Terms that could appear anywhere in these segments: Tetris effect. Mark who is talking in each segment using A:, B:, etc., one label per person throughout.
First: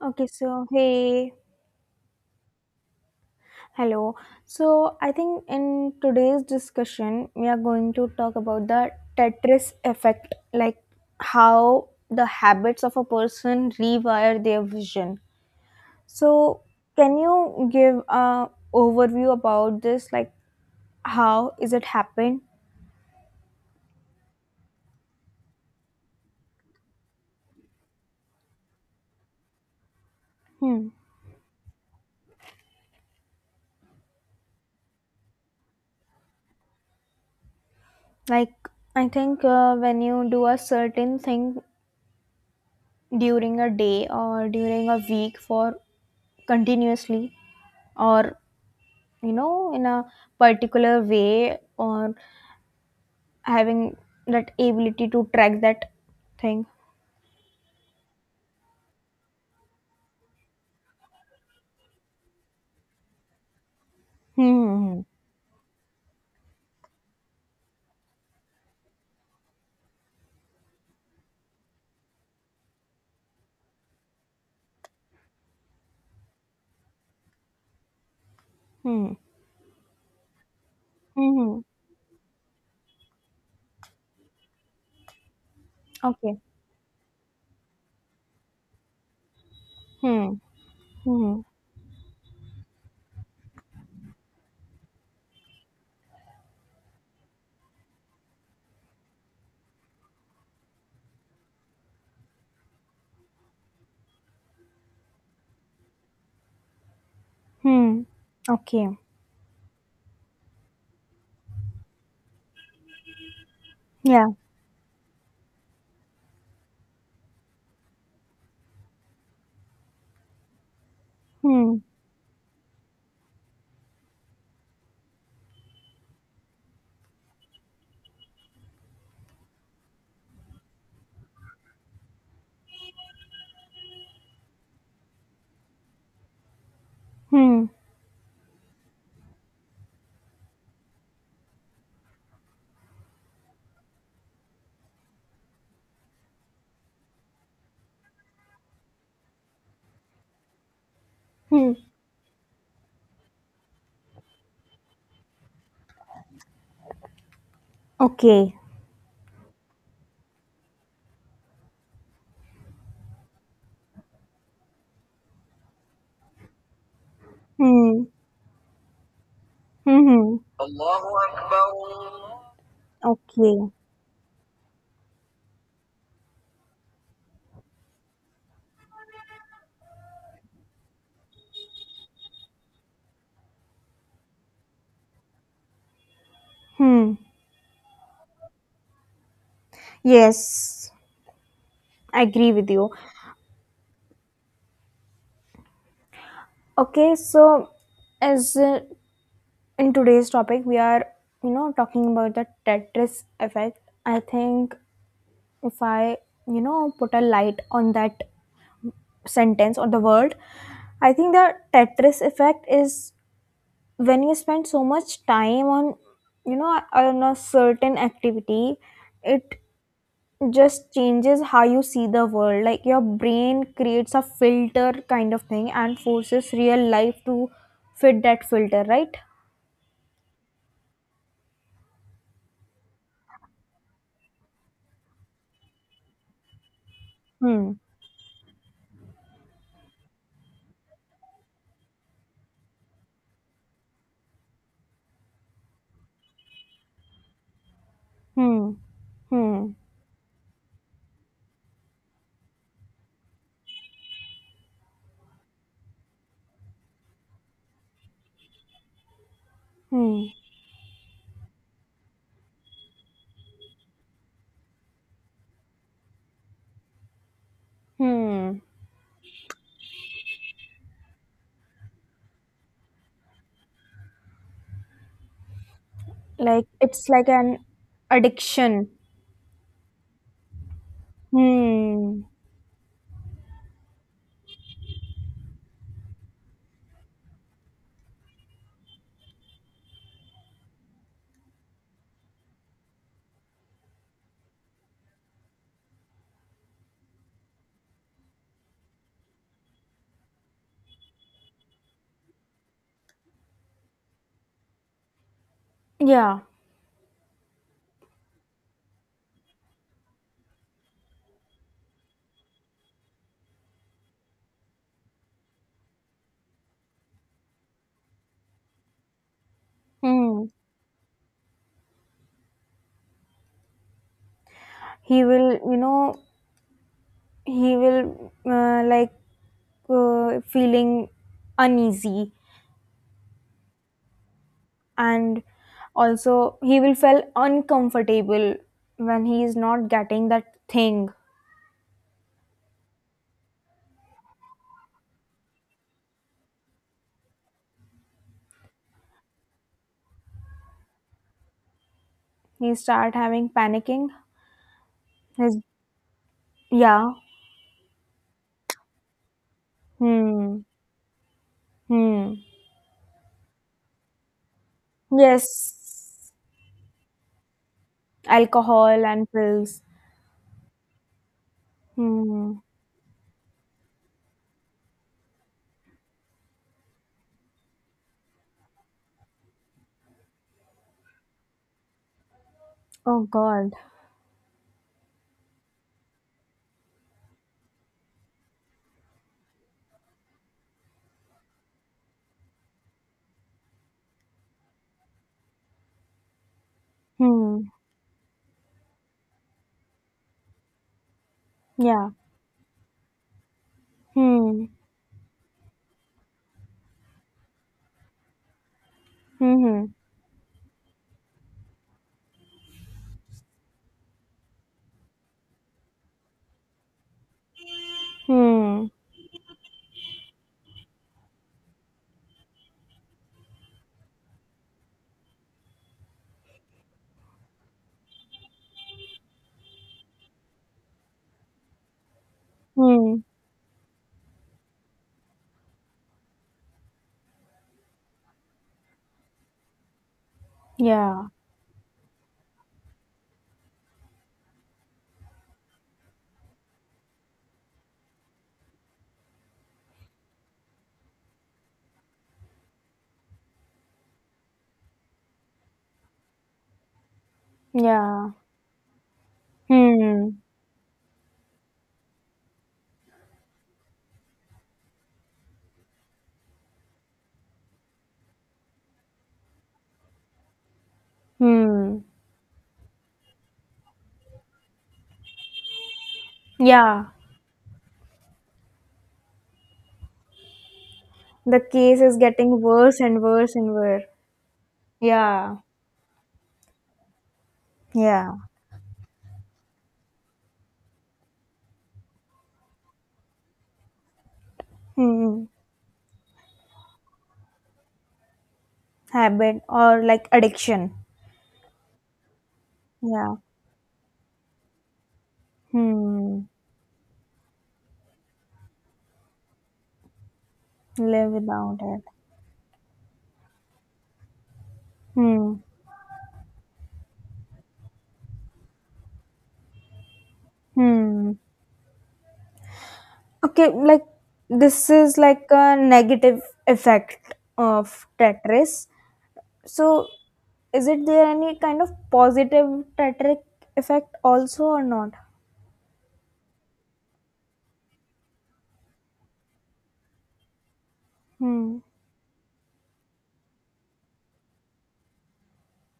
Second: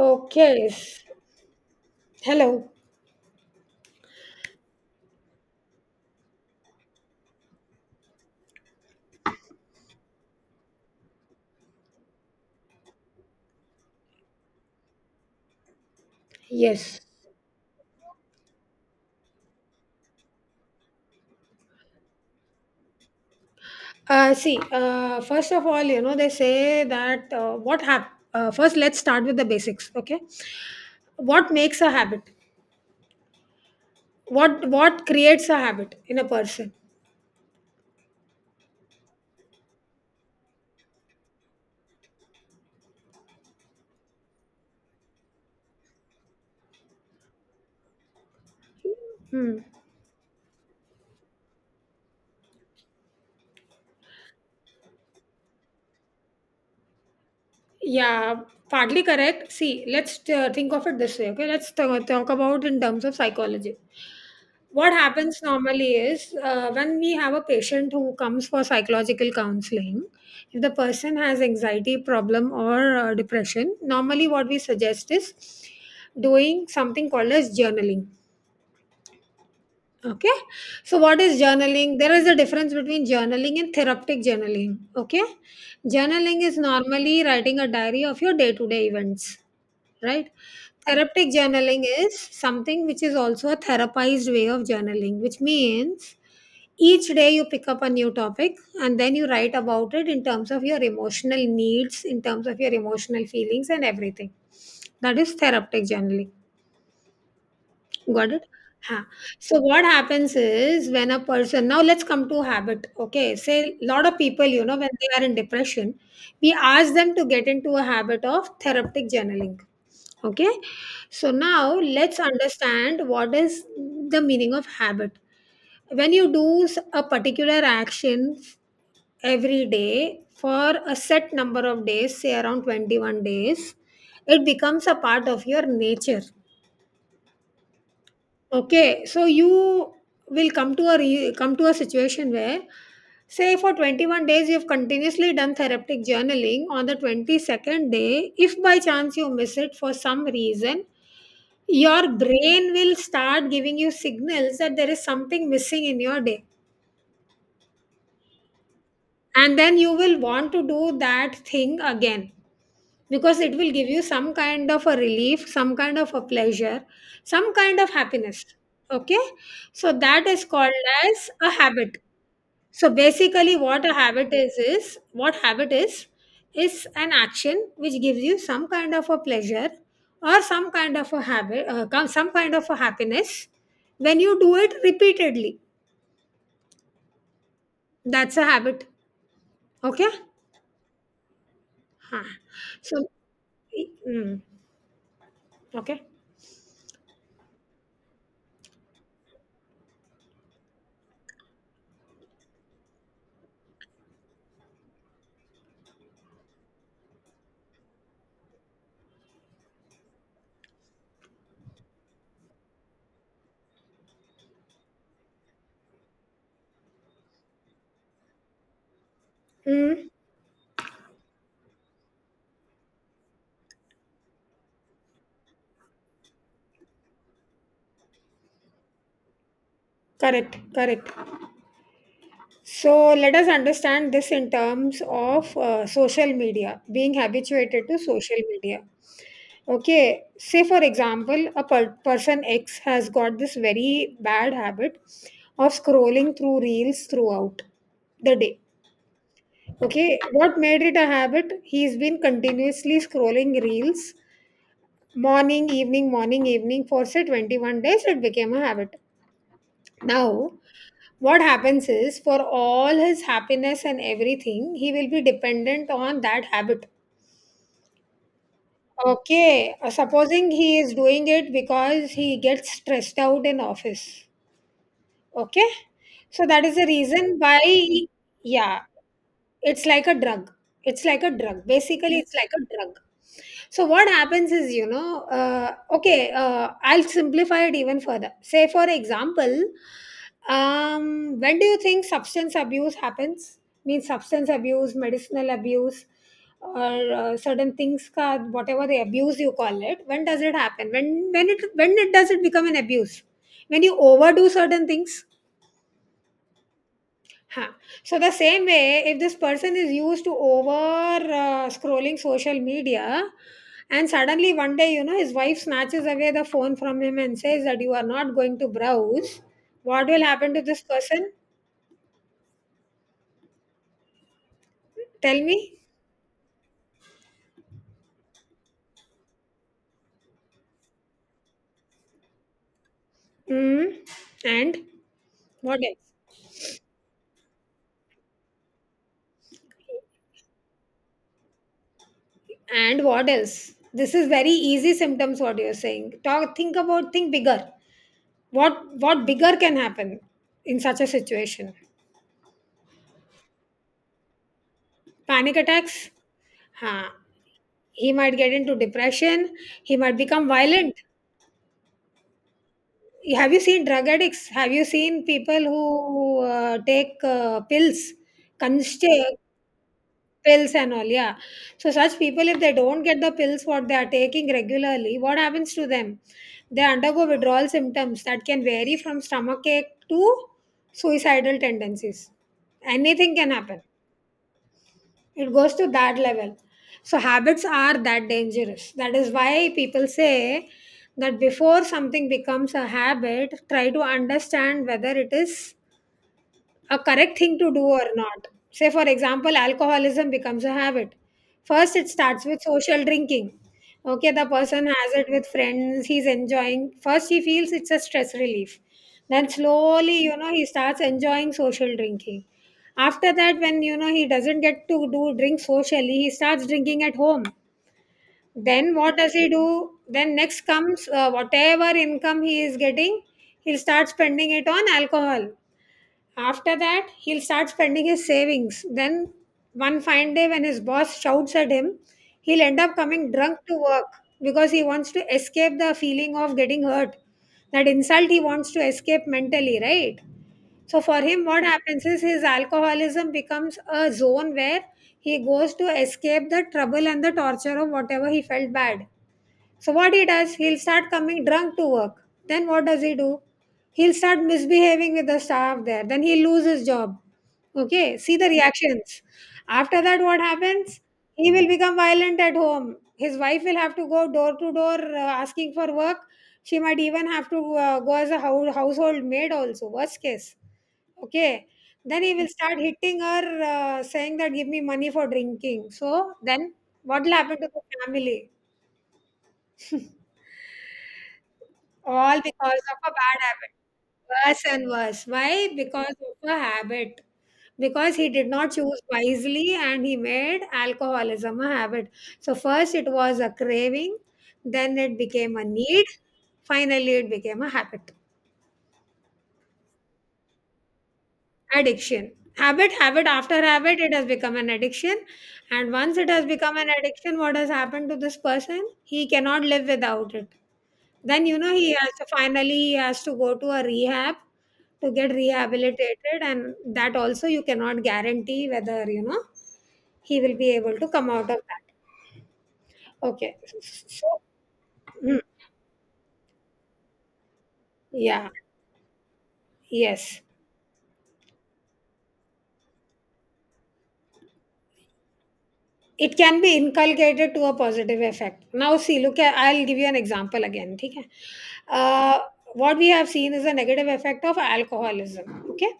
A: Okay, so hey,
B: Hello.
A: hello. So I think in today's discussion, we are going to talk about the Tetris effect, like how the habits of a person rewire their vision. So
B: Yes.
A: can you give a overview about this? Like how is it happen?
B: See, first of all, you know, they say that first let's start with the basics, okay?
A: Hmm.
B: What makes a habit? What creates a habit in a person?
A: Like I think when you do a certain thing during a day or during a week for continuously or
B: Hmm.
A: in a particular way or having that ability to track that thing.
B: Yeah, partly correct. See, let's think of it this way, okay? Let's talk about in terms of psychology. What
A: Hmm.
B: happens normally is when we have a patient who comes for psychological counseling, if the person has anxiety problem or depression, normally what we suggest is doing something called as journaling.
A: Hmm.
B: Okay. So, what
A: Hmm.
B: is
A: Hmm, hmm,
B: journaling? There is a difference between journaling and therapeutic journaling. Okay.
A: hmm. Okay.
B: Journaling is normally writing a diary of your day to day events,
A: Hmm.
B: right? Therapeutic
A: Hmm.
B: journaling is something which is also a therapized way of journaling, which means each day you pick up a new topic and then you write about it in terms of your emotional needs, in terms of your emotional feelings, and everything. That is therapeutic journaling.
A: Hmm.
B: Got it?
A: Okay.
B: Huh. So what happens is, when a person, now let's come to habit. Okay. Say a lot of
A: Yeah.
B: people, you know, when they are in depression, we ask them to get into a habit of therapeutic journaling. Okay. So now
A: Hmm.
B: let's understand what is the meaning of habit. When you do a particular action every day for a set number of days, say around 21 days, it becomes a part of your nature.
A: Hmm.
B: Okay, so you will come to a situation where, say, for 21 days you have continuously done therapeutic journaling. On the 22nd day, if by chance you miss it for some reason,
A: Hmm.
B: your brain will start giving you signals that there is something missing in your day,
A: Okay.
B: and then you will want to do that thing again. Because it will give you some kind of a relief, some kind of a pleasure, some kind of
A: Hmm.
B: happiness. Okay, so
A: Hmm.
B: that is called
A: Allahu
B: as a
A: Akbar.
B: habit. So basically
A: Okay.
B: what a habit is what habit is an action which gives you some kind of a pleasure or some kind of a habit some kind of a happiness when you do it repeatedly.
A: Hmm.
B: That's a habit. Okay.
A: Yes,
B: Huh.
A: I agree with you.
B: So mm, okay,
A: Okay, so as in today's topic we are talking about the Tetris effect. I think if I, put a light on that sentence or the word, I think the Tetris effect is when you spend so much time on, on a certain activity, it
B: mm,
A: just changes how you see the world. Like your brain creates a filter kind of thing and forces real life to fit that filter, right?
B: correct, correct. So let us understand this in terms of social media, being
A: Hmm.
B: habituated to social media. Okay, say for example, a person X has got this very bad habit of scrolling through reels throughout the day.
A: Hmm. Hmm.
B: Okay, what made it a habit? He's been continuously scrolling reels morning, evening for say 21 days. It became a habit.
A: Hmm.
B: Now, what happens is for all his happiness and everything he will be dependent on that habit.
A: Hmm.
B: Okay, supposing he is doing it because he gets stressed out in office. Okay, so that
A: Like
B: is the
A: it's like
B: reason
A: an
B: why. Yeah,
A: addiction.
B: it's like a drug, it's like a drug, basically,
A: Hmm.
B: it's like a drug. So what happens is, you know, I'll simplify it even further. Say for example, when do you think substance abuse happens? Means substance abuse, medicinal abuse, or certain things ka, whatever the abuse you call it, when does it happen? When when it when it does it become an abuse? When you overdo certain things.
A: Yeah.
B: Huh. So the same way, if this person is used to over scrolling social media, and suddenly one day, you know, his wife snatches away the phone from him and says that you are not going to browse. What will
A: Hmm.
B: happen to this person?
A: He
B: Tell
A: will,
B: me.
A: he will like, feeling uneasy.
B: Mm. And
A: And
B: what else?
A: also he will feel uncomfortable when he is not getting that thing.
B: And what else? This is very easy symptoms, what you're saying. Talk. Think about. Think bigger. What bigger can happen in such a situation?
A: He start having panicking.
B: Panic
A: His,
B: attacks. Huh.
A: yeah.
B: He might get into depression, he might become
A: Hmm.
B: violent.
A: Hmm.
B: Have you seen drug addicts? Have you seen people
A: Yes.
B: who take pills,
A: Alcohol and
B: consti-
A: pills.
B: pills and all, yeah? So such people, if
A: Hmm.
B: they don't get the pills what they are taking regularly, what happens to them? They undergo withdrawal symptoms that can vary from stomachache to suicidal tendencies.
A: Oh
B: Anything can
A: God.
B: happen. It goes to that level. So habits are that dangerous. That is why people say that before something becomes a habit, try to understand whether it is a correct thing
A: Hmm.
B: to do or not. Say, for example, alcoholism becomes a habit. First, it
A: Yeah.
B: starts with social drinking. Okay, the
A: Hmm.
B: person has it with friends, he's enjoying. First, he feels it's a stress relief. Then,
A: Mhm.
B: slowly, you know, he starts enjoying social drinking. After that, when, you know, he doesn't get to do drink socially, he starts drinking at home.
A: Hmm.
B: Then, what does he do? Then, next comes whatever income he is getting, he'll start spending it on alcohol. After that, he'll start spending his savings. Then, one fine day, when his boss shouts at him, he'll end up
A: Hmm.
B: coming drunk to work, because he wants to escape the feeling of getting hurt. That insult he wants to escape mentally, right? So, for
A: Yeah.
B: him, what happens is his alcoholism becomes a zone where he goes to escape the trouble and the torture of whatever he felt bad. So what he does, he'll start coming drunk to work. Then what does he do? He'll start misbehaving with the staff there. Then he loses his job. Okay,
A: Yeah.
B: see the reactions. After that,
A: Hmm.
B: what happens? He will become violent at home. His wife will have to go door to door asking for work. She might even have to go as a household maid also. Worst case. Okay.
A: Hmm.
B: Then he will start hitting her, saying that give me money for drinking. So then
A: Yeah.
B: what will happen to the family?
A: The case is
B: All
A: getting
B: because of
A: worse
B: a
A: and
B: bad
A: worse
B: habit.
A: and worse.
B: Worse and worse,
A: Yeah.
B: why? Because of a habit. Because he
A: Yeah.
B: did not choose wisely and he made alcoholism a habit. So first it was a craving, then it
A: Hmm.
B: became a need, finally it became a habit.
A: Habit or like addiction.
B: Addiction. Habit
A: Yeah.
B: after habit, it has become an addiction. And once it
A: Hmm.
B: has become an addiction, what has happened to this person? He cannot live without it.
A: Live
B: Then you know,
A: without
B: he
A: it.
B: has to finally, he has to go to a rehab to get
A: Hmm.
B: rehabilitated, and that also you cannot guarantee whether, you know, he will be able to come
A: Hmm.
B: out of that. Okay,
A: Okay, like
B: so
A: this is
B: mm,
A: like a negative effect of
B: yeah,
A: Tetris. So,
B: yes,
A: is it there any kind of positive tetric effect also or not?
B: it can be inculcated to a positive effect. Now see, look, at, I'll give you an example again. Okay,
A: Hmm.
B: uh, what we have seen is a negative effect of alcoholism. Okay,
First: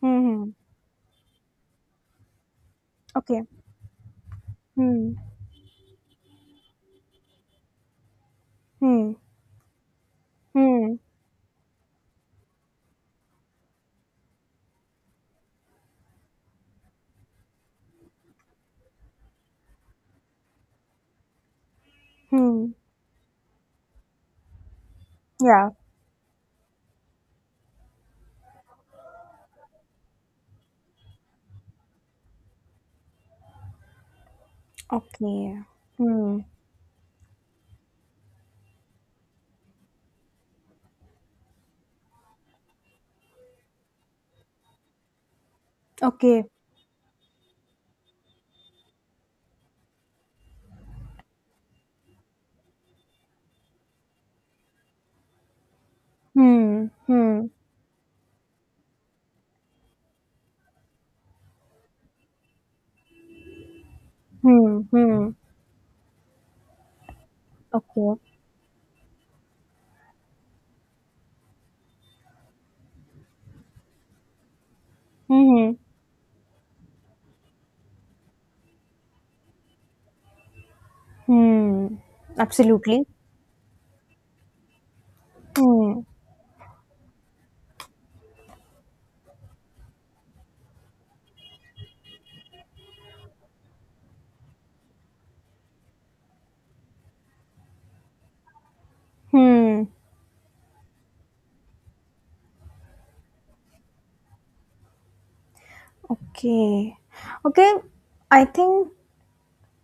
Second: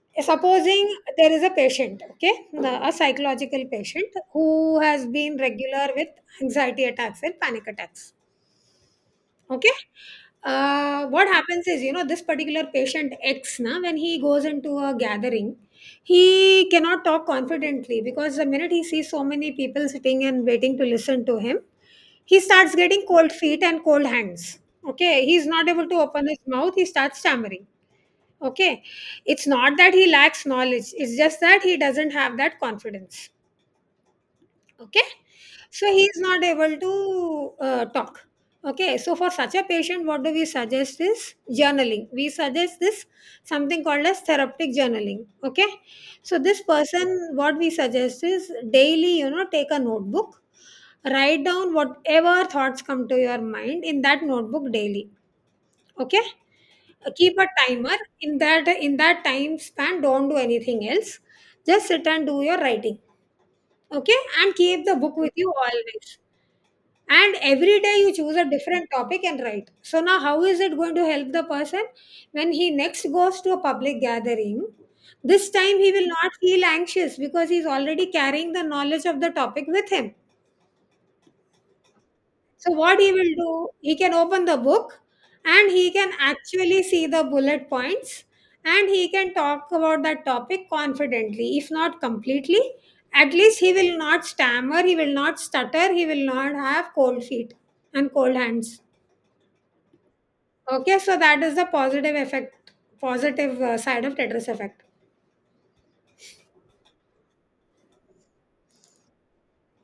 A: Hmm. Hmm.
B: supposing there is a patient, okay, a
A: Okay.
B: psychological patient who has
A: Hmm.
B: been regular with anxiety attacks and panic attacks.
A: Hmm.
B: Okay,
A: Hmm.
B: what happens is, you know, this particular patient x na, when he goes into a gathering, he cannot talk confidently, because the minute he sees so many people sitting and waiting to listen to him, he
A: Hmm.
B: starts getting cold feet and cold hands. Okay, he's not
A: Yeah.
B: able to open his mouth, he starts stammering. Okay. It's not that he lacks knowledge, it's just that he doesn't have that confidence. Okay.
A: Okay.
B: So he is
A: Hmm.
B: not able to talk. Okay. So for such a patient, what do we suggest is journaling. We suggest this something called as therapeutic journaling. Okay. So
A: Okay.
B: this person, what we suggest is daily, you know, take a notebook, write down whatever thoughts come to your mind in that notebook daily. Okay,
A: Hmm.
B: keep a
A: Hmm.
B: timer. In that time span, don't do anything else, just sit and do your writing. Okay, and
A: Hmm.
B: keep the book with
A: Hmm.
B: you always, and every day you
A: Okay.
B: choose a different topic and write. So now how is it going to help the person? When he next goes to a public gathering, this
A: Hmm.
B: time he will not feel anxious because he's already carrying the knowledge of the topic with him.
A: Hmm.
B: So what
A: Absolutely.
B: he will do, he can open the book and he
A: Hmm.
B: can actually see the bullet points, and he can talk about that topic confidently, if not completely. At least he will not stammer, he will not stutter, he will not have cold feet and cold hands.
A: Hmm.
B: Okay, so that is the positive effect, positive side of Tetris effect.
A: Okay. Okay. I think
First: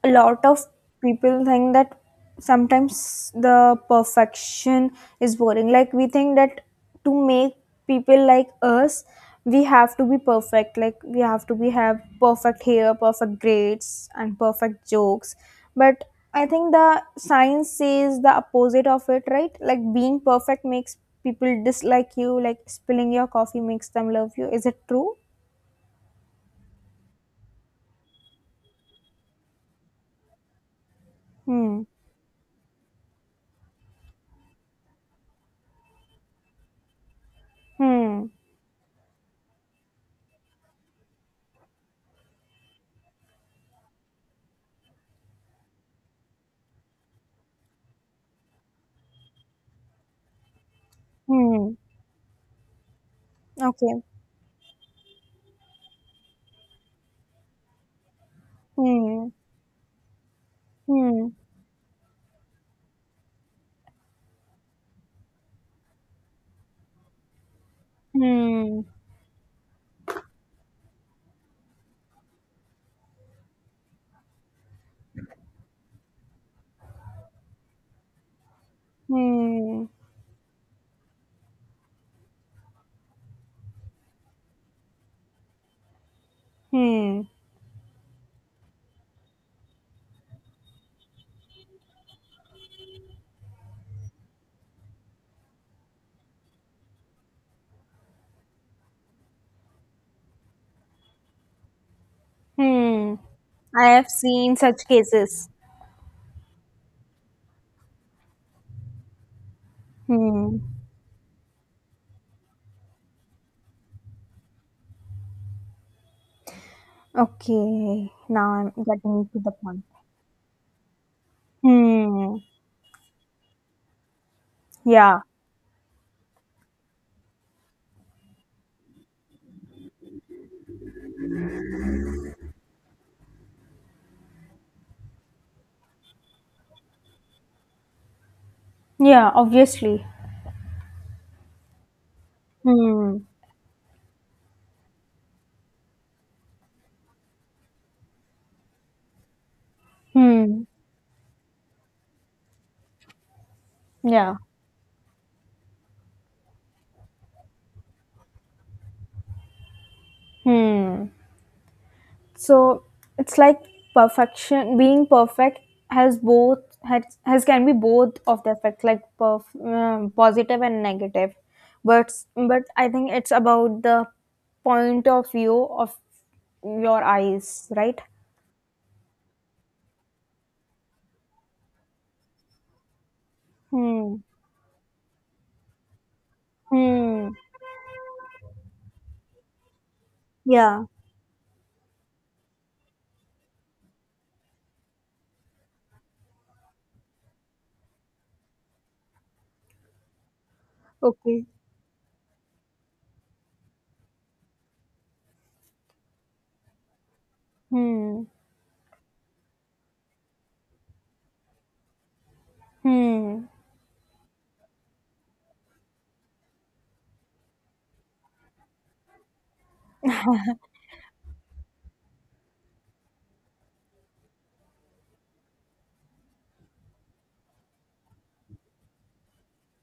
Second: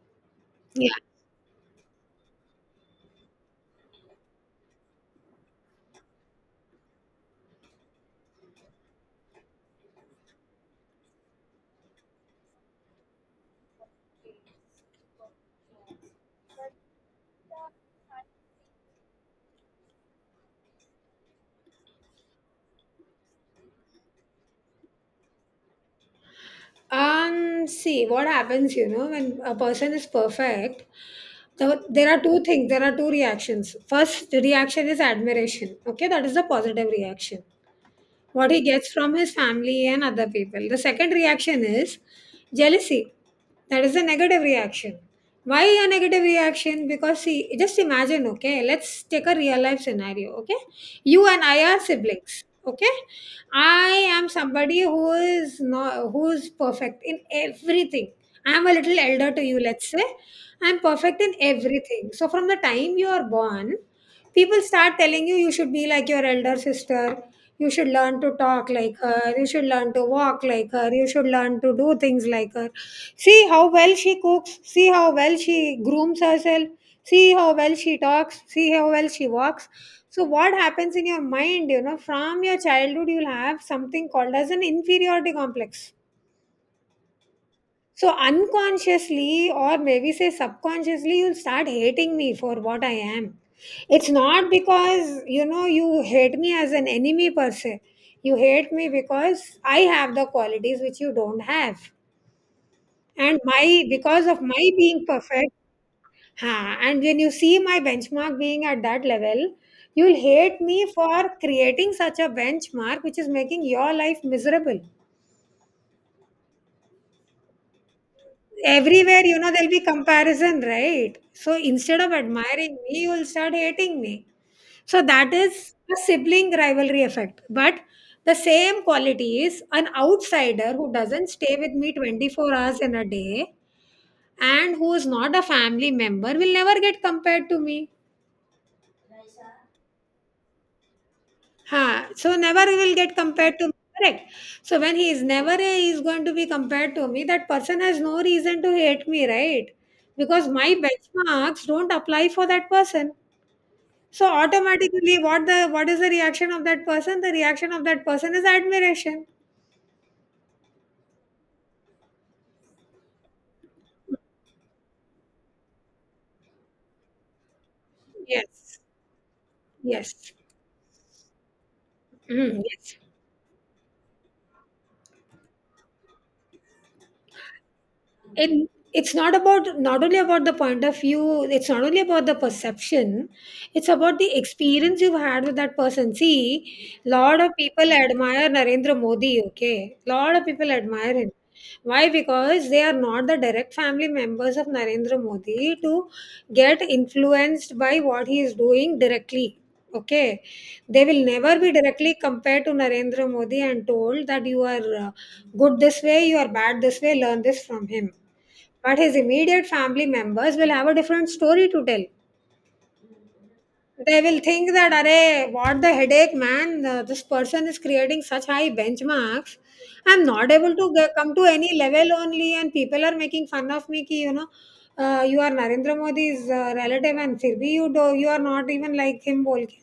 A: a lot of people think that sometimes the perfection is boring. Like we think that to make people like us we have to be perfect, like we have to be have perfect hair, perfect grades and perfect jokes. But I think the science says the opposite of it, right? Like being perfect makes people dislike you, like spilling your coffee makes them love you. Is it true?
B: See, what happens, you know, when a person is perfect,
A: Hmm.
B: there are two things, there are two reactions. First reaction is admiration. Okay, that is the positive reaction
A: Hmm.
B: what he gets from his family and other people. The second reaction is jealousy. That is a negative reaction. Why a negative reaction? Because see, just imagine, okay, let's take a real life scenario, okay? You and I
A: Hmm.
B: are siblings, okay? I
A: Okay.
B: am somebody who is not who is perfect in everything. I am a little
A: Hmm.
B: elder to you, let's say. I am perfect
A: Hmm.
B: in everything. So from the time you are born, people start telling you you should be like your elder sister. You should learn to talk
A: Hmm.
B: like her, you should learn to walk like her, you should learn to do things like her. See how well she cooks, see how well she grooms herself, see how well she talks, see how well she walks.
A: Hmm.
B: So what happens in your mind, from your childhood you'll have something called as an inferiority complex.
A: Hmm.
B: So unconsciously, or maybe say subconsciously, you'll start hating me for what I am. It's not because you hate me as an enemy per se. You hate me because I have the qualities which you don't have.
A: Hmm.
B: And my
A: I have
B: because of
A: seen
B: my
A: such
B: being
A: cases.
B: perfect, ha! And when you see my benchmark being at that level, you'll
A: Hmm.
B: hate me for creating such a benchmark which is making your life miserable.
A: Okay. Now I'm
B: Everywhere,
A: getting to the
B: there'll be
A: point.
B: comparison, right? So instead of
A: Hmm.
B: admiring me, you'll start hating me. So
A: Yeah.
B: that is a sibling rivalry effect. But the same quality is an outsider who doesn't stay with me 24 hours in a day and who is not a family member will never get compared to me.
A: Yeah. Obviously.
B: Ha, so never he will get
A: Hmm.
B: compared to me, correct? So when he is never, he is going to be compared to me, that person has no reason to hate me, right? Because
A: Hmm.
B: my benchmarks don't apply for that person. So
A: Yeah.
B: automatically, what is the reaction of that person? The reaction of that person is admiration.
A: Hmm. So it's like perfection. Being perfect has can be both of the
B: Yes,
A: effect, like
B: yes.
A: positive and negative.
B: Mm,
A: But I
B: yes.
A: think it's about the point of view of your eyes, right?
B: And it's not only about the point of view. It's not only about the perception. It's about
A: Hmm.
B: the experience you've had with that person. See,
A: Hmm.
B: lot of people admire Narendra Modi, okay? Lot of people
A: Yeah.
B: admire him. Why? Because they are not the direct family members of Narendra Modi to get influenced by what he is doing directly. Okay, they will
A: Okay.
B: never be directly compared to Narendra Modi and told that you are good this way, you are bad this way, learn this from him.
A: Hmm.
B: But his immediate family members will have a different story to tell.
A: Hmm.
B: They will think that, "Arey, what the headache, man? This person is creating such high benchmarks. I'm not able to get, come to any level only, and people are making fun of me. Ki, you are Narendra Modi's relative, and फिर भी you are not even like him. बोल के.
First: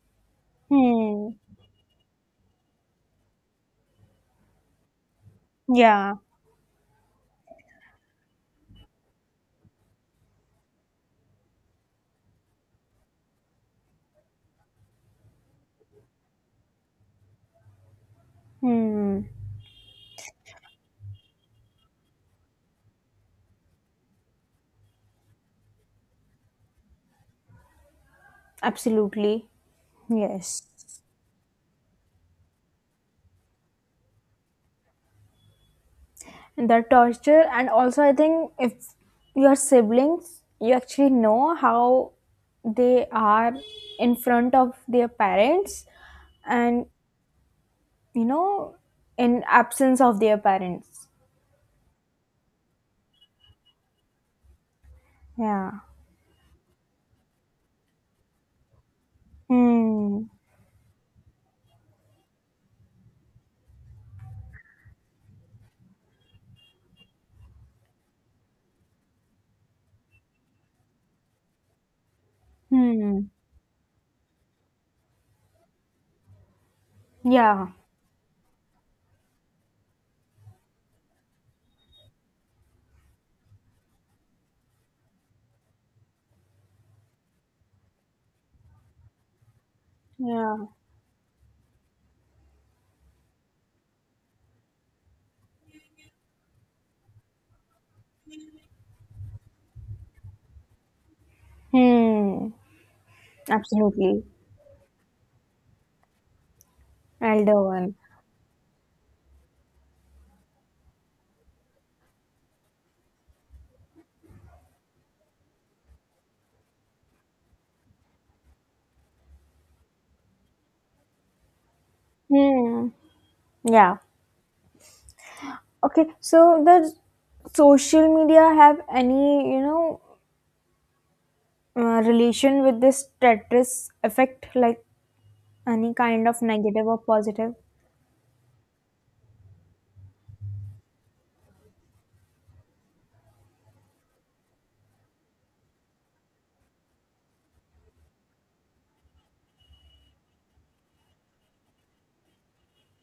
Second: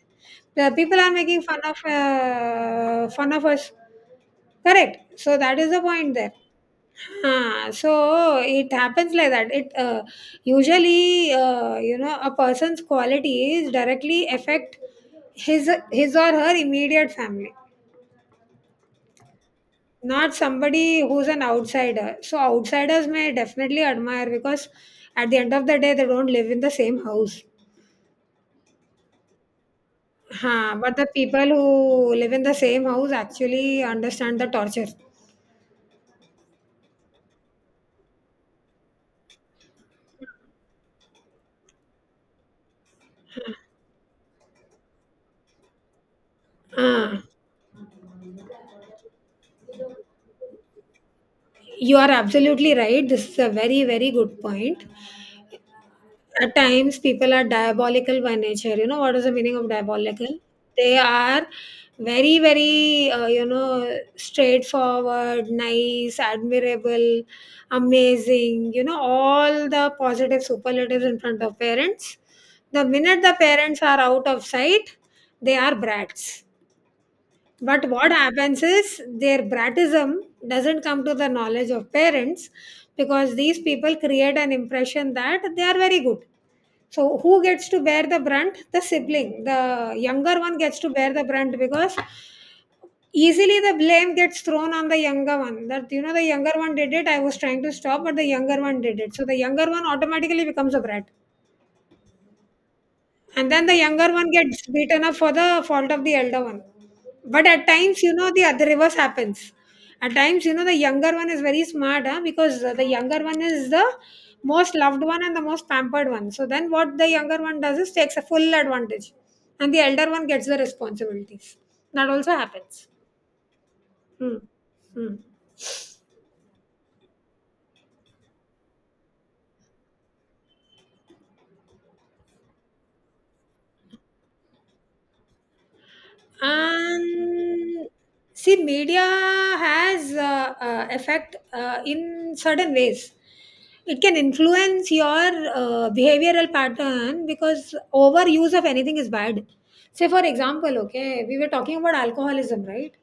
B: The people are
A: Hmm.
B: making fun of us. Correct. So that is the point
A: Yeah.
B: there. Huh. So it happens like that. It Usually, a person's qualities directly affect his or her immediate family,
A: Hmm.
B: not somebody who's an outsider. So outsiders may definitely admire because at the end of the day they don't live in the same house.
A: Absolutely.
B: Huh. But
A: Yes.
B: the people who live in the same house actually understand the torture.
A: The torture. And also I think if your siblings, you actually know how they are in front of their parents and,
B: Huh.
A: you know in absence of their parents.
B: You are absolutely right. This is a very, very good point.
A: Yeah.
B: At times, people are diabolical by nature. You know what is the meaning of
A: Hmm.
B: diabolical? They are very, very, straightforward, nice, admirable, amazing, all the positive superlatives in front of parents. The minute
A: Hmm.
B: the parents are out of sight, they are brats.
A: Yeah.
B: But what happens is their bratism doesn't come to the knowledge of parents because these people create an impression that they are very good. So, who gets to bear the brunt? The sibling. The younger
A: Yeah.
B: one gets to bear the brunt because easily the blame gets thrown on the younger one. That, the younger one did it, I was trying to stop, but the younger one did it. So, the younger one automatically becomes a brat
A: Hmm.
B: and then the younger
A: Absolutely.
B: one gets beaten up for the fault of the elder one. But at
A: Elder one.
B: times, the other reverse happens. At times, the younger one is very smart, huh? Because the younger one is the most loved one and the most pampered one, so then what the younger one does is takes a full advantage and the elder one gets the responsibilities. That also happens.
A: Hmm. Yeah.
B: Hmm. Hmm.
A: Okay, so does social media have any, relation with this Tetris effect, like any kind of negative or positive?
B: And see, media has effect in certain ways. It can influence your behavioral pattern because overuse of anything is bad. Say for example, okay, we were talking about alcoholism, right?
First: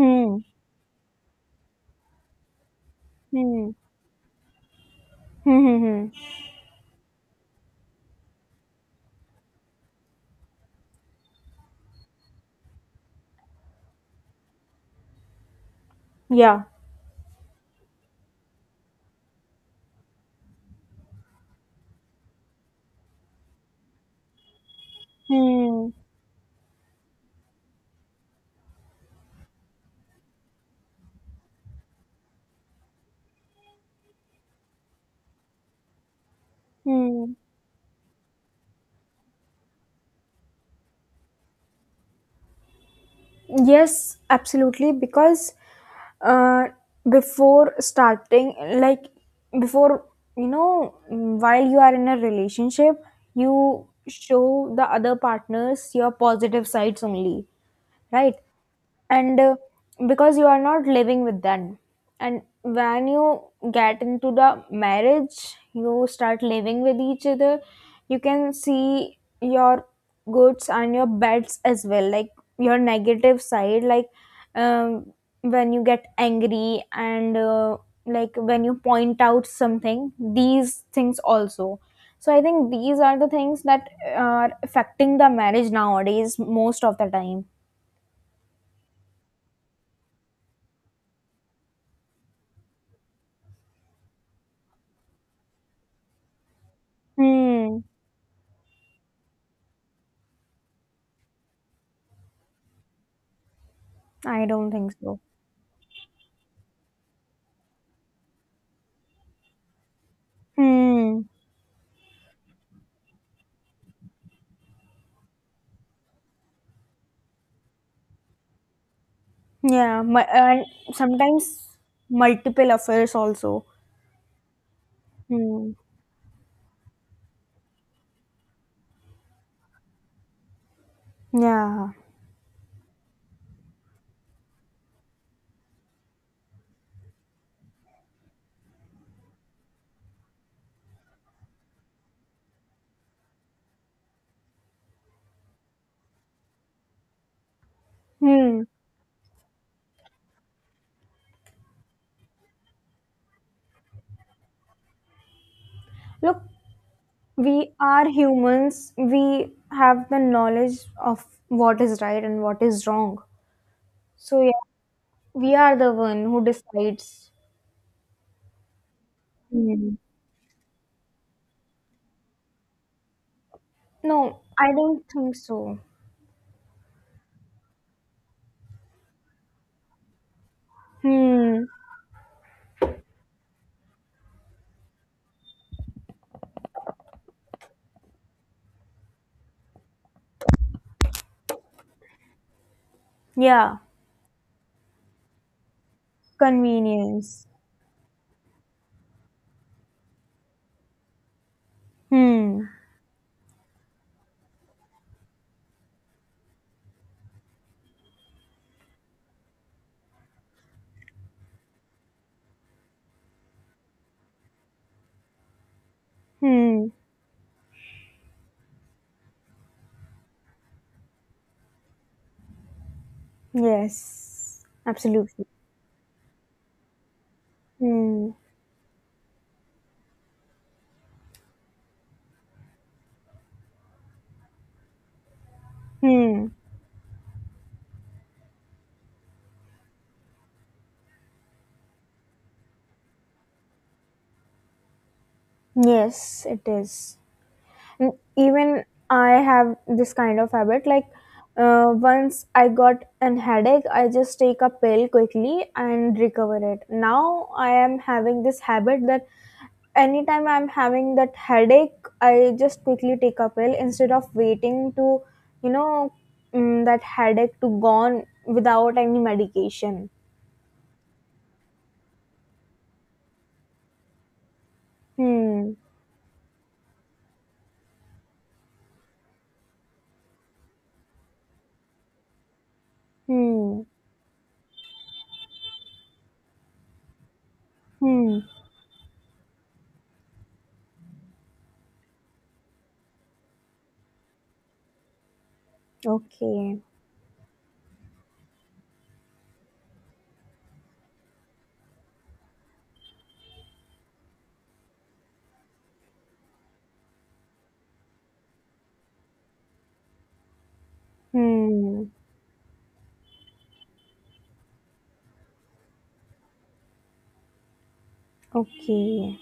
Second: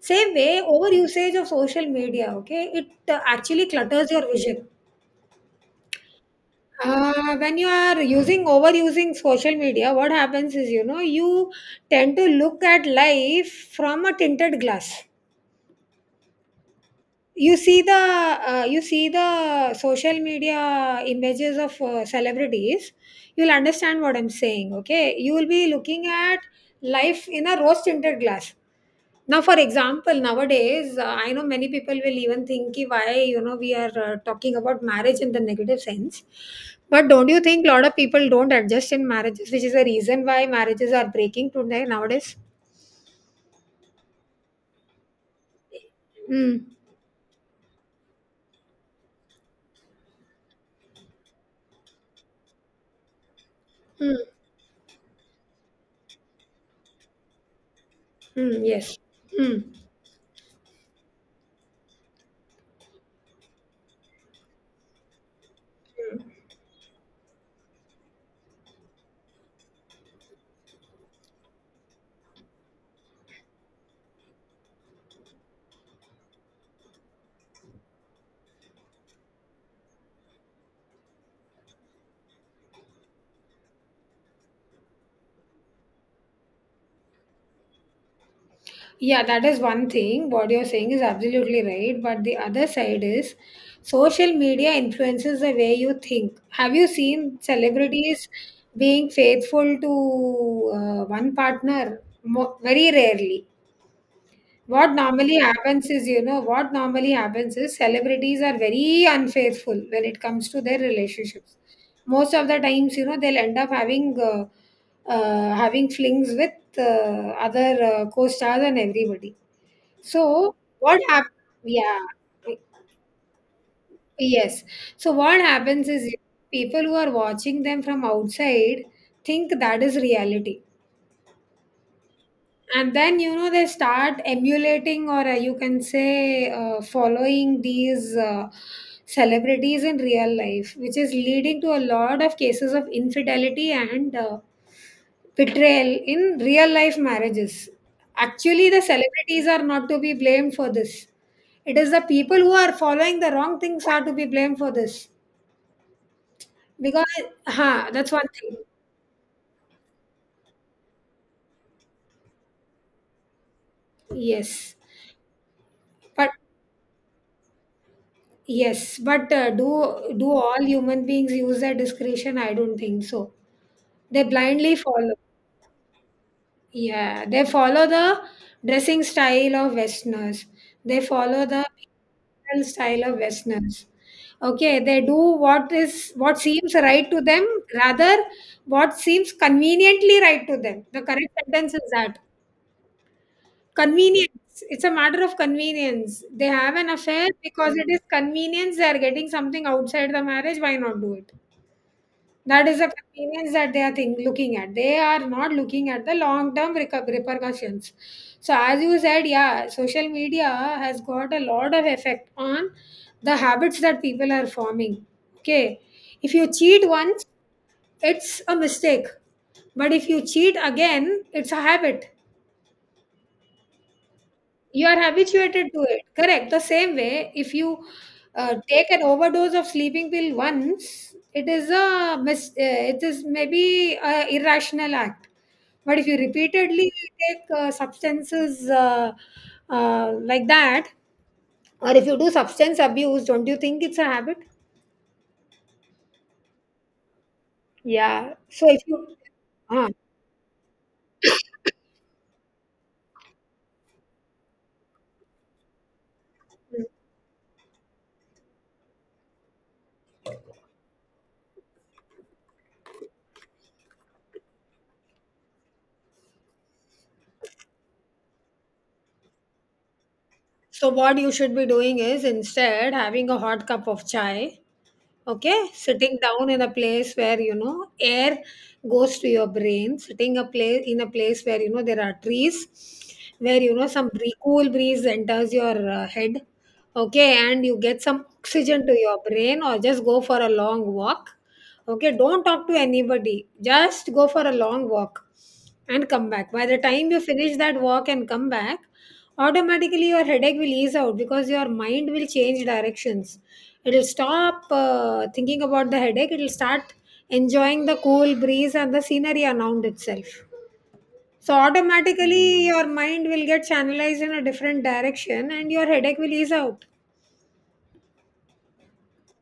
B: Same way, overusage of social media, okay, it actually
A: Hmm.
B: clutters your vision.
A: Hmm. Hmm, hmm.
B: When you are using overusing social media, what happens is you tend to look at life from a tinted glass.
A: Yeah.
B: You see the uh, you see the social media images of celebrities. You'll understand what I'm saying. Okay, you will be
A: Hmm.
B: looking at life in a rose tinted glass. Now for example nowadays, I know many people will even think, "Ki why we are talking about marriage in the negative sense, but don't
A: Hmm.
B: you think a lot of people don't adjust in marriages, which is the reason why marriages are breaking today nowadays?"
A: Yes, absolutely. Because
B: Mm.
A: uh, before starting, like before, while you are in a relationship, you
B: Mm.
A: show the other partners your positive sides only. Right?
B: Mm, yes.
A: And
B: Mm.
A: because you are not living with them, and when you get into the marriage you start living with each other, you can see your goods and your bads as well, like your negative side, like, um, when you get angry and like when you point out something, these things also. So I think these are the things that are affecting the marriage nowadays most of the time.
B: Yeah, that is one thing. What you're saying is absolutely right. But the other side is, social media influences the way you think. Have you seen
A: Hmm,
B: celebrities being faithful to one partner? Very rarely.
A: I don't
B: What
A: think so.
B: normally happens is, celebrities are very unfaithful when it comes to their
A: Hmm.
B: relationships. Most of the times, they'll end up having flings with other co-stars and everybody.
A: Yeah,
B: So
A: and
B: what hap-
A: sometimes
B: Yeah,
A: multiple affairs also.
B: yes. So what
A: Hmm.
B: happens is people who are watching them from outside think that is reality.
A: Yeah.
B: And then, they start emulating, or you can say following these celebrities in real life, which is leading to a lot of cases of infidelity and betrayal in real life marriages.
A: Hmm.
B: Actually the celebrities are not to be blamed for this. It is the people who are following the wrong things are to be blamed for this
A: Look,
B: because.
A: we
B: Huh,
A: are
B: that's one thing.
A: humans. We have the knowledge of what is right and what is wrong. So yeah,
B: Yes,
A: we are the one
B: but
A: who decides. Hmm.
B: Do all human beings use their discretion? I don't think so. They
A: No, I
B: blindly
A: don't
B: follow.
A: think so.
B: Yeah, they follow the dressing style of Westerners. They follow the
A: Hmm.
B: behavioral style of Westerners. Okay, they do what seems right to them, rather what seems conveniently right to them. The correct sentence is that,
A: Yeah.
B: convenience. It's a matter of convenience. They have an affair
A: Convenience.
B: because it is convenience, they are getting something outside the marriage. Why not do it?
A: Hmm.
B: That is the convenience that they are looking at. They are not looking at the long term repercussions. So, as you said, yeah, social media has got a lot of effect on the habits that people are forming. Okay. If you cheat
A: Hmm.
B: once, it's a mistake. But if you cheat again, it's a habit.
A: Yes.
B: You are
A: Absolutely.
B: habituated to it, correct? The same way, if you
A: Hmm.
B: take an overdose of sleeping pill once, it is maybe a irrational act. But if you
A: Hmm.
B: repeatedly take substances, like that, or if you do substance abuse, don't you think it's a habit?
A: Yes, it is. And
B: Yeah, so if
A: even
B: you
A: I have
B: uh,
A: this kind of habit. Like, once I got an headache, I just take a pill quickly and recover it. Now I am having this habit that anytime I'm having that headache, I just quickly take a pill instead of waiting to, you know, that headache to gone without any medication.
B: what you should be doing is instead having a hot cup of chai, okay,
A: Hmm.
B: sitting down in a place where, air goes to your brain, sitting a place in a place where, there are trees, where,
A: Hmm.
B: some cool breeze enters your head, okay, and you get some
A: Hmm.
B: oxygen to your brain, or just go for a long walk. Okay, don't talk to anybody, just go for a long walk and come back. By the
A: Okay.
B: time you finish that walk and come back, automatically your headache will ease out because your mind will change directions. It'll stop thinking about the headache, it'll start enjoying the cool breeze and the scenery around itself. So,
A: Hmm.
B: automatically, your mind will get channelized in a different direction and your headache will ease out.
A: Okay.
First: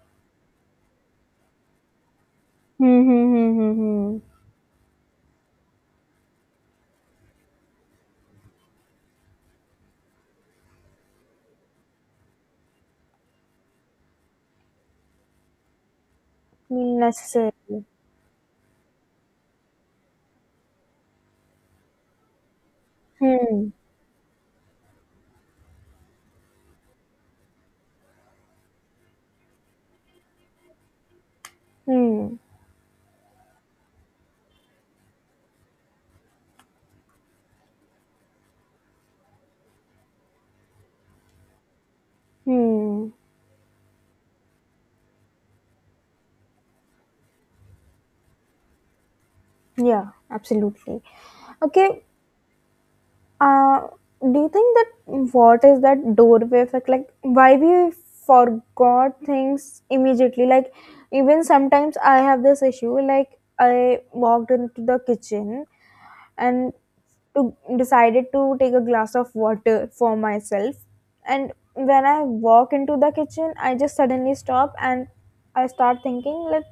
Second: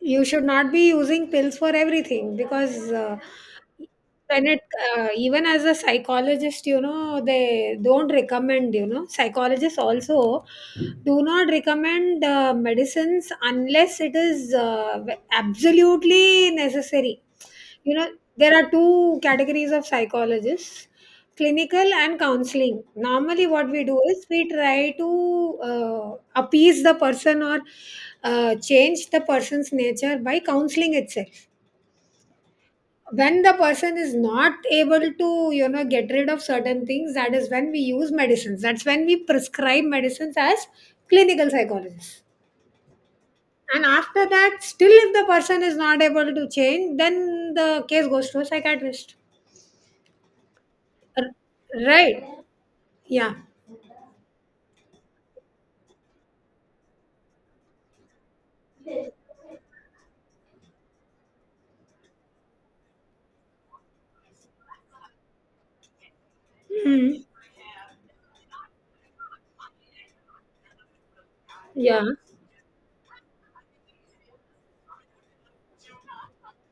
B: You should not be using pills for everything, because
A: Hmm, hmm, hmm, hmm, hmm.
B: when it even as a psychologist, they don't recommend. Psychologists also do not recommend medicines unless it is absolutely
A: Mean
B: necessary.
A: necessary.
B: you know there are two categories of psychologists: clinical and counseling. Normally what
A: Hmm.
B: we do is we try to uh, appease the person, or change the person's nature by counseling itself.
A: Hmm.
B: When the person is not able to, get rid of certain things, that is when we use medicines, that's when we prescribe medicines as clinical psychologists.
A: Hmm.
B: And after that, still if the person is not able to change, then the case goes to a psychiatrist.
A: Yeah, absolutely.
B: R-
A: Okay.
B: Right. Yeah.
A: Uh, do you think that what is that doorway effect? Like, why we forgot things immediately? Like, even sometimes I have this issue. Like, I walked into the kitchen and
B: Hmm.
A: to decided to take a glass of water for myself, and
B: Yeah.
A: when I walk into the kitchen I just suddenly stop and I start thinking like,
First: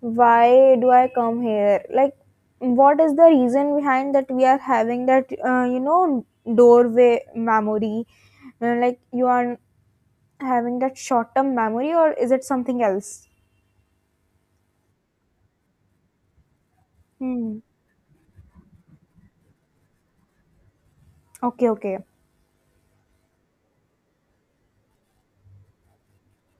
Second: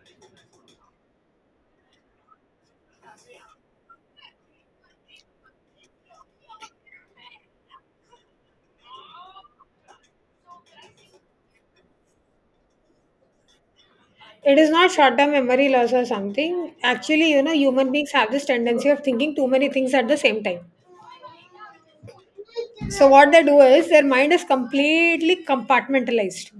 A: why do I come here? Like what is the reason behind that we are having that, doorway memory. Like you are having that short term memory or is it something else?
B: It is not short term memory loss or something. Actually,
A: Hmm.
B: human beings have this tendency of thinking too many things at the same time.
A: Okay. Okay.
B: So, what they do is their mind is completely compartmentalized.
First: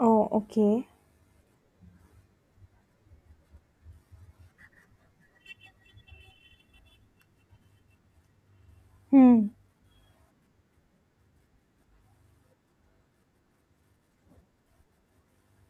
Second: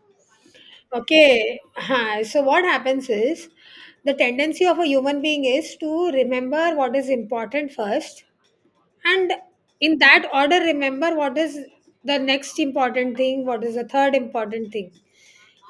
A: Oh, okay.
B: Okay. Huh. So, what happens is the tendency of a human being is to remember what is important first, and
A: Hmm.
B: in that order remember what is the next important thing, what is the third important thing.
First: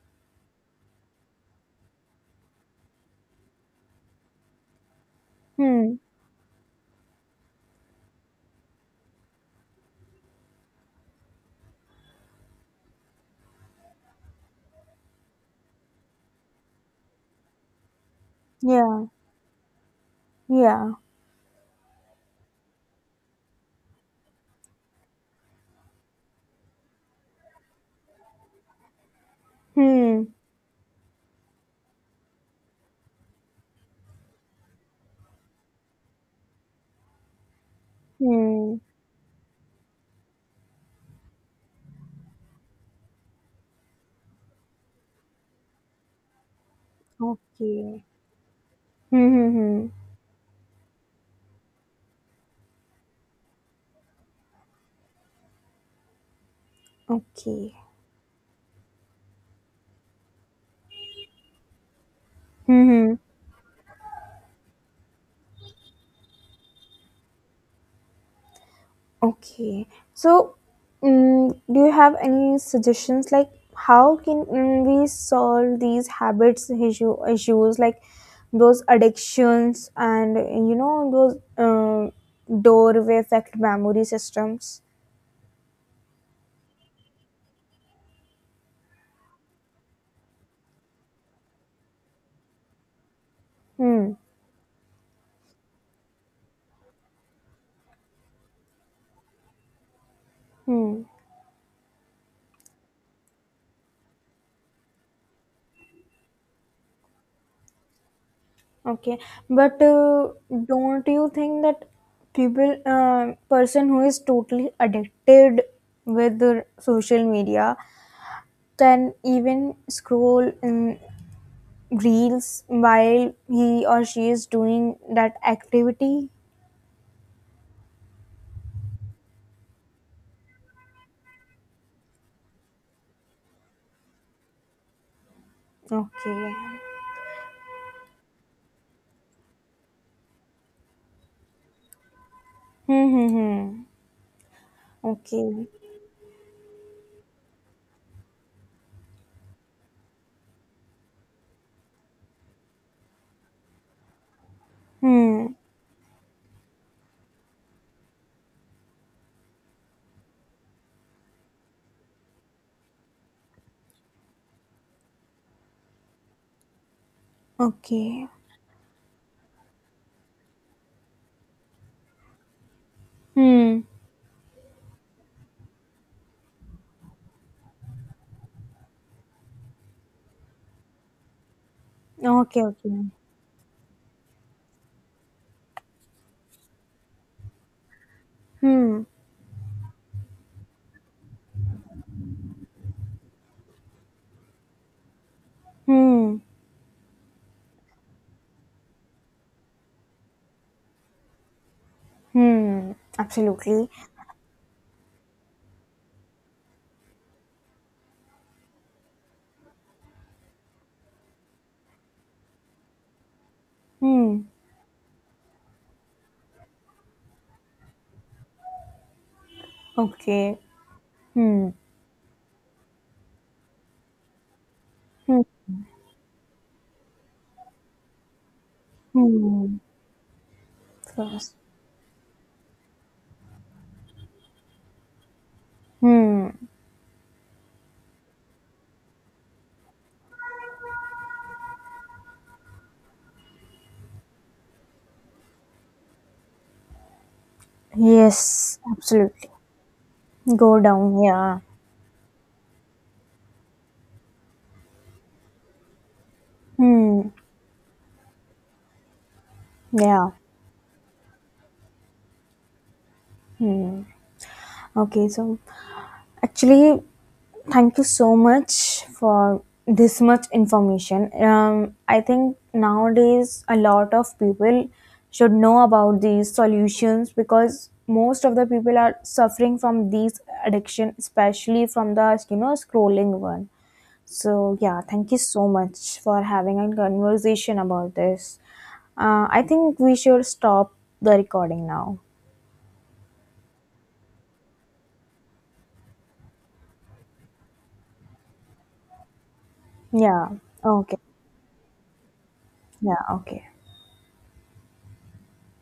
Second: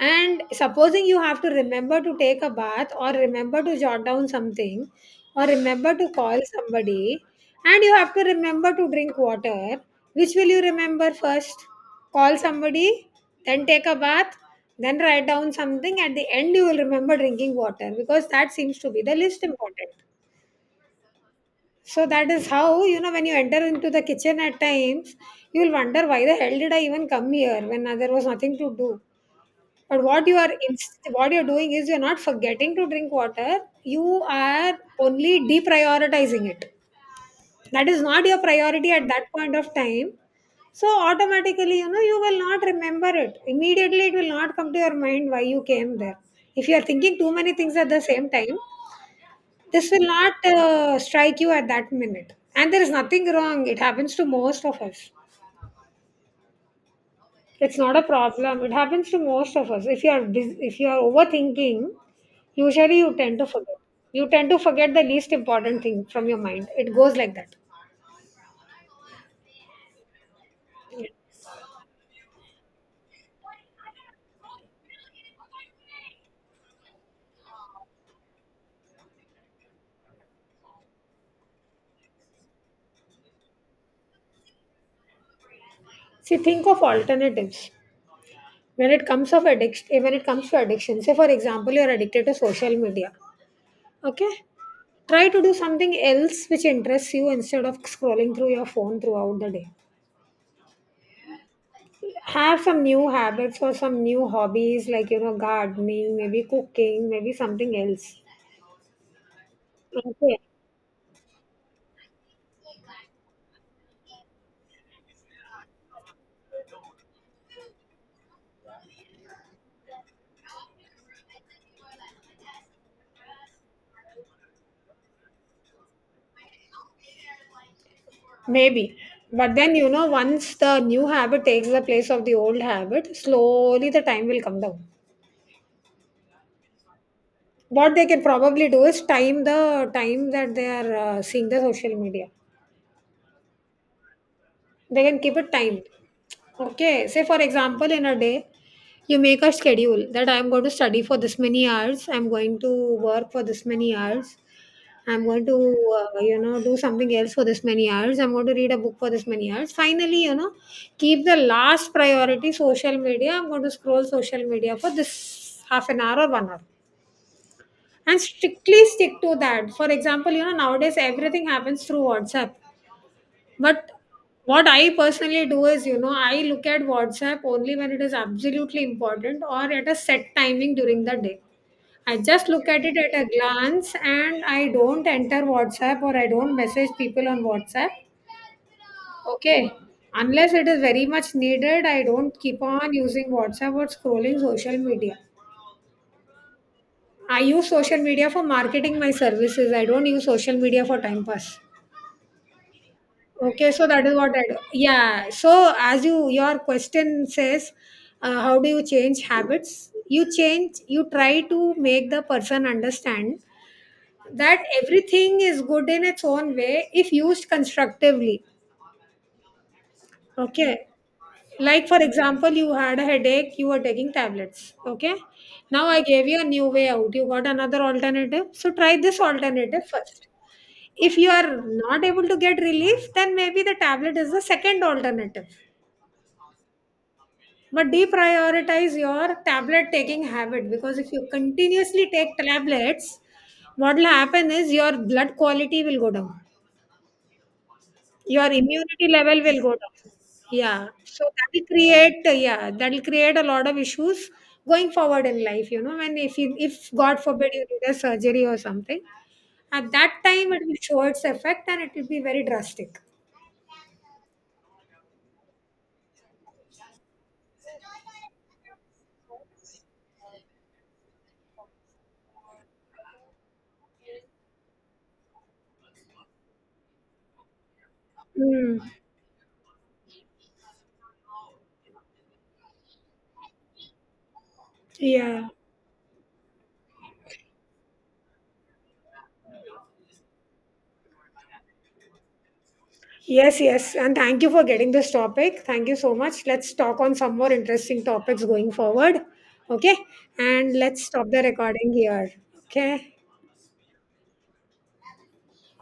B: And supposing you have to remember to take a bath or remember to jot down something or remember
A: Hmm.
B: to call somebody and you have to remember to drink water, which will you remember first? Call somebody, then take a bath, then write down something. At the end, you will remember drinking water because that seems to be
A: Yeah.
B: the least important.
A: Yeah.
B: So that is how, you know, when you enter into the kitchen at times, you will wonder why the hell did I even come here when there was nothing to do. But
A: Hmm.
B: what you're doing is you're not forgetting to drink water. You are only deprioritizing it. That is not your
A: Hmm.
B: priority at that point of time. So automatically, you know, you will not remember it. Immediately, it will not come to your mind why you came there. If you are thinking too many things at the
A: Okay.
B: same time,
A: Hmm. Hmm. Hmm.
B: this will not strike you at that minute. And there is nothing wrong. It happens to most of us.
A: Okay.
B: It's not a problem. It happens to most of us. If you are overthinking,
A: Hmm.
B: usually you
A: Hmm.
B: tend to forget. You tend to forget the least important thing from your mind. It goes like that.
A: Okay. So, mm, do you have any suggestions like how can, mm, we solve these habits issues, like those addictions and, those, um, doorway effect memory systems?
B: See, think of alternatives. When it comes of addiction, when it comes to addiction, say for example, you are addicted to social media.
A: Hmm.
B: Okay, try to do something else which interests you instead of scrolling through your phone throughout the day.
A: Hmm.
B: Have some new habits or some new hobbies like, you know, gardening, maybe cooking, maybe something else.
A: Okay, but
B: Okay.
A: don't you think that person who is totally addicted with the social media can even scroll in reels while he or she is doing that activity?
B: Maybe. But then, you know, once the new habit takes the place of the old habit, slowly the time will come down.
A: Okay.
B: What they can probably do is time the time that they are seeing the social media.
A: Hmm. Hmm. Hmm.
B: They can keep it
A: Okay.
B: timed. Okay, say for example, in a day, you make a schedule that I'm going to study for this many hours, I'm going to work for this many hours, I'm going
A: Hmm.
B: to, you know, do something else for this many hours, I'm going to read a book for this many hours. Finally, you know, keep the last priority social media. I'm going to scroll social media for this half an hour or 1 hour and
A: Okay.
B: strictly stick to that. For example, you know, nowadays everything happens through WhatsApp,
A: Hmm.
B: but what I personally do is, you know, I look at WhatsApp only when it is absolutely important or at a set timing during the day. I just
A: Okay.
B: look at it
A: Okay.
B: at a glance and I don't enter WhatsApp or I don't message people on WhatsApp.
A: Hmm.
B: Okay. Unless it is very much needed, I don't keep on using WhatsApp or scrolling social media.
A: Hmm.
B: I use social media for marketing my services. I don't use social media for time pass.
A: Hmm.
B: Okay, so
A: Absolutely.
B: that is what I do. Yeah. So as your question says, how do you change habits? You change. You try to make the person understand
A: Hmm.
B: that everything is good in its own way if used constructively.
A: Okay.
B: Okay.
A: Hmm.
B: Like for example, you had a headache. You were taking tablets. Okay.
A: Hmm.
B: Now I gave you a new way out. You got another alternative. So try this
A: Hmm.
B: alternative first. If you
A: First.
B: are not able to get relief, then maybe the tablet is the second alternative.
A: Hmm.
B: But deprioritize your tablet taking habit because if you continuously take tablets, what will happen is your blood quality will go down, your
A: Yes,
B: immunity level
A: absolutely.
B: will go down.
A: Go
B: Yeah,
A: down.
B: so
A: Yeah.
B: that will create a lot of issues going forward in life. You know, when if, you if God
A: Hmm.
B: forbid, you need a surgery or something, at that
A: Yeah.
B: time it will show its effect and it will be very drastic.
A: Hmm. Okay. So actually, thank you so much for this much information. I think nowadays a lot of people should know about these solutions because most of the
B: Mm.
A: people are suffering from these addiction, especially from the, scrolling one. So, yeah, thank you
B: Yeah.
A: so much for having a conversation about this. I think we should stop the recording now.
B: Yes, yes. And thank you for getting this topic. Thank you so much. Let's talk on some more interesting topics going forward. Okay.
A: Yeah,
B: And let's
A: okay.
B: stop the recording here. Okay.
A: Yeah, okay.